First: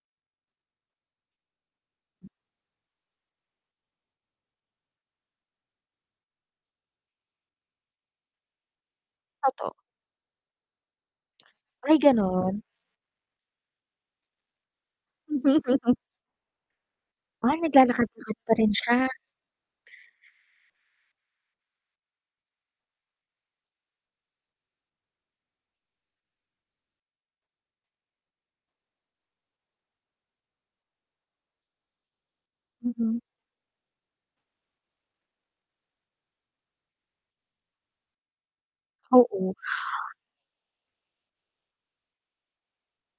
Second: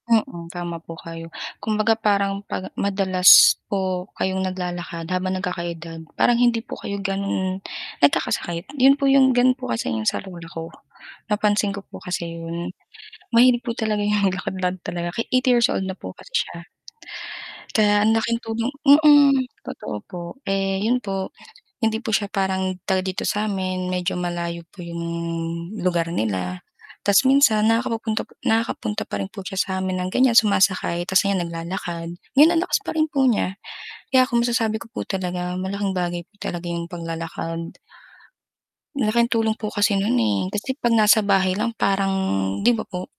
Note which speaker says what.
Speaker 1: Mm, tama po kayo. Kumbaga parang 'pag madalas po kayong naglalakad habang nagkaka-edad, parang hindi po kayo gano'n nagkakasakit, yun po yung gano'n po
Speaker 2: Opo.
Speaker 1: kasi 'yong sa lola ko. Napansin ko
Speaker 2: Ay,
Speaker 1: po kasi
Speaker 2: ganun.
Speaker 1: 'yon. Mahilig po talaga 'yon maglakad-lakad talaga kahit eighty-years-old na po kasi siya.
Speaker 2: Ay,
Speaker 1: Kaya ang
Speaker 2: naglalakad-lakad
Speaker 1: laking
Speaker 2: pa rin
Speaker 1: tulong
Speaker 2: siya.
Speaker 1: mm, totoo po. Eh, yun po, hindi po siya parang taga dito sa'min, medyo malayo po yung lugar nila ta's minsan nakakapu-punta po nakaka-punta pa rin po siya sa'min ng ganyan sumasakay ta's ngayon naglalakad. Ngayon anlakas pa rin
Speaker 2: Mm.
Speaker 1: po niya. Kaya kung masasabi ko po talaga malaking bagay po talaga yung paglalakad. Laking
Speaker 2: Oo.
Speaker 1: tulong po kasi nun, eh, kasi 'pag nasa bahay lang parang 'di ba po?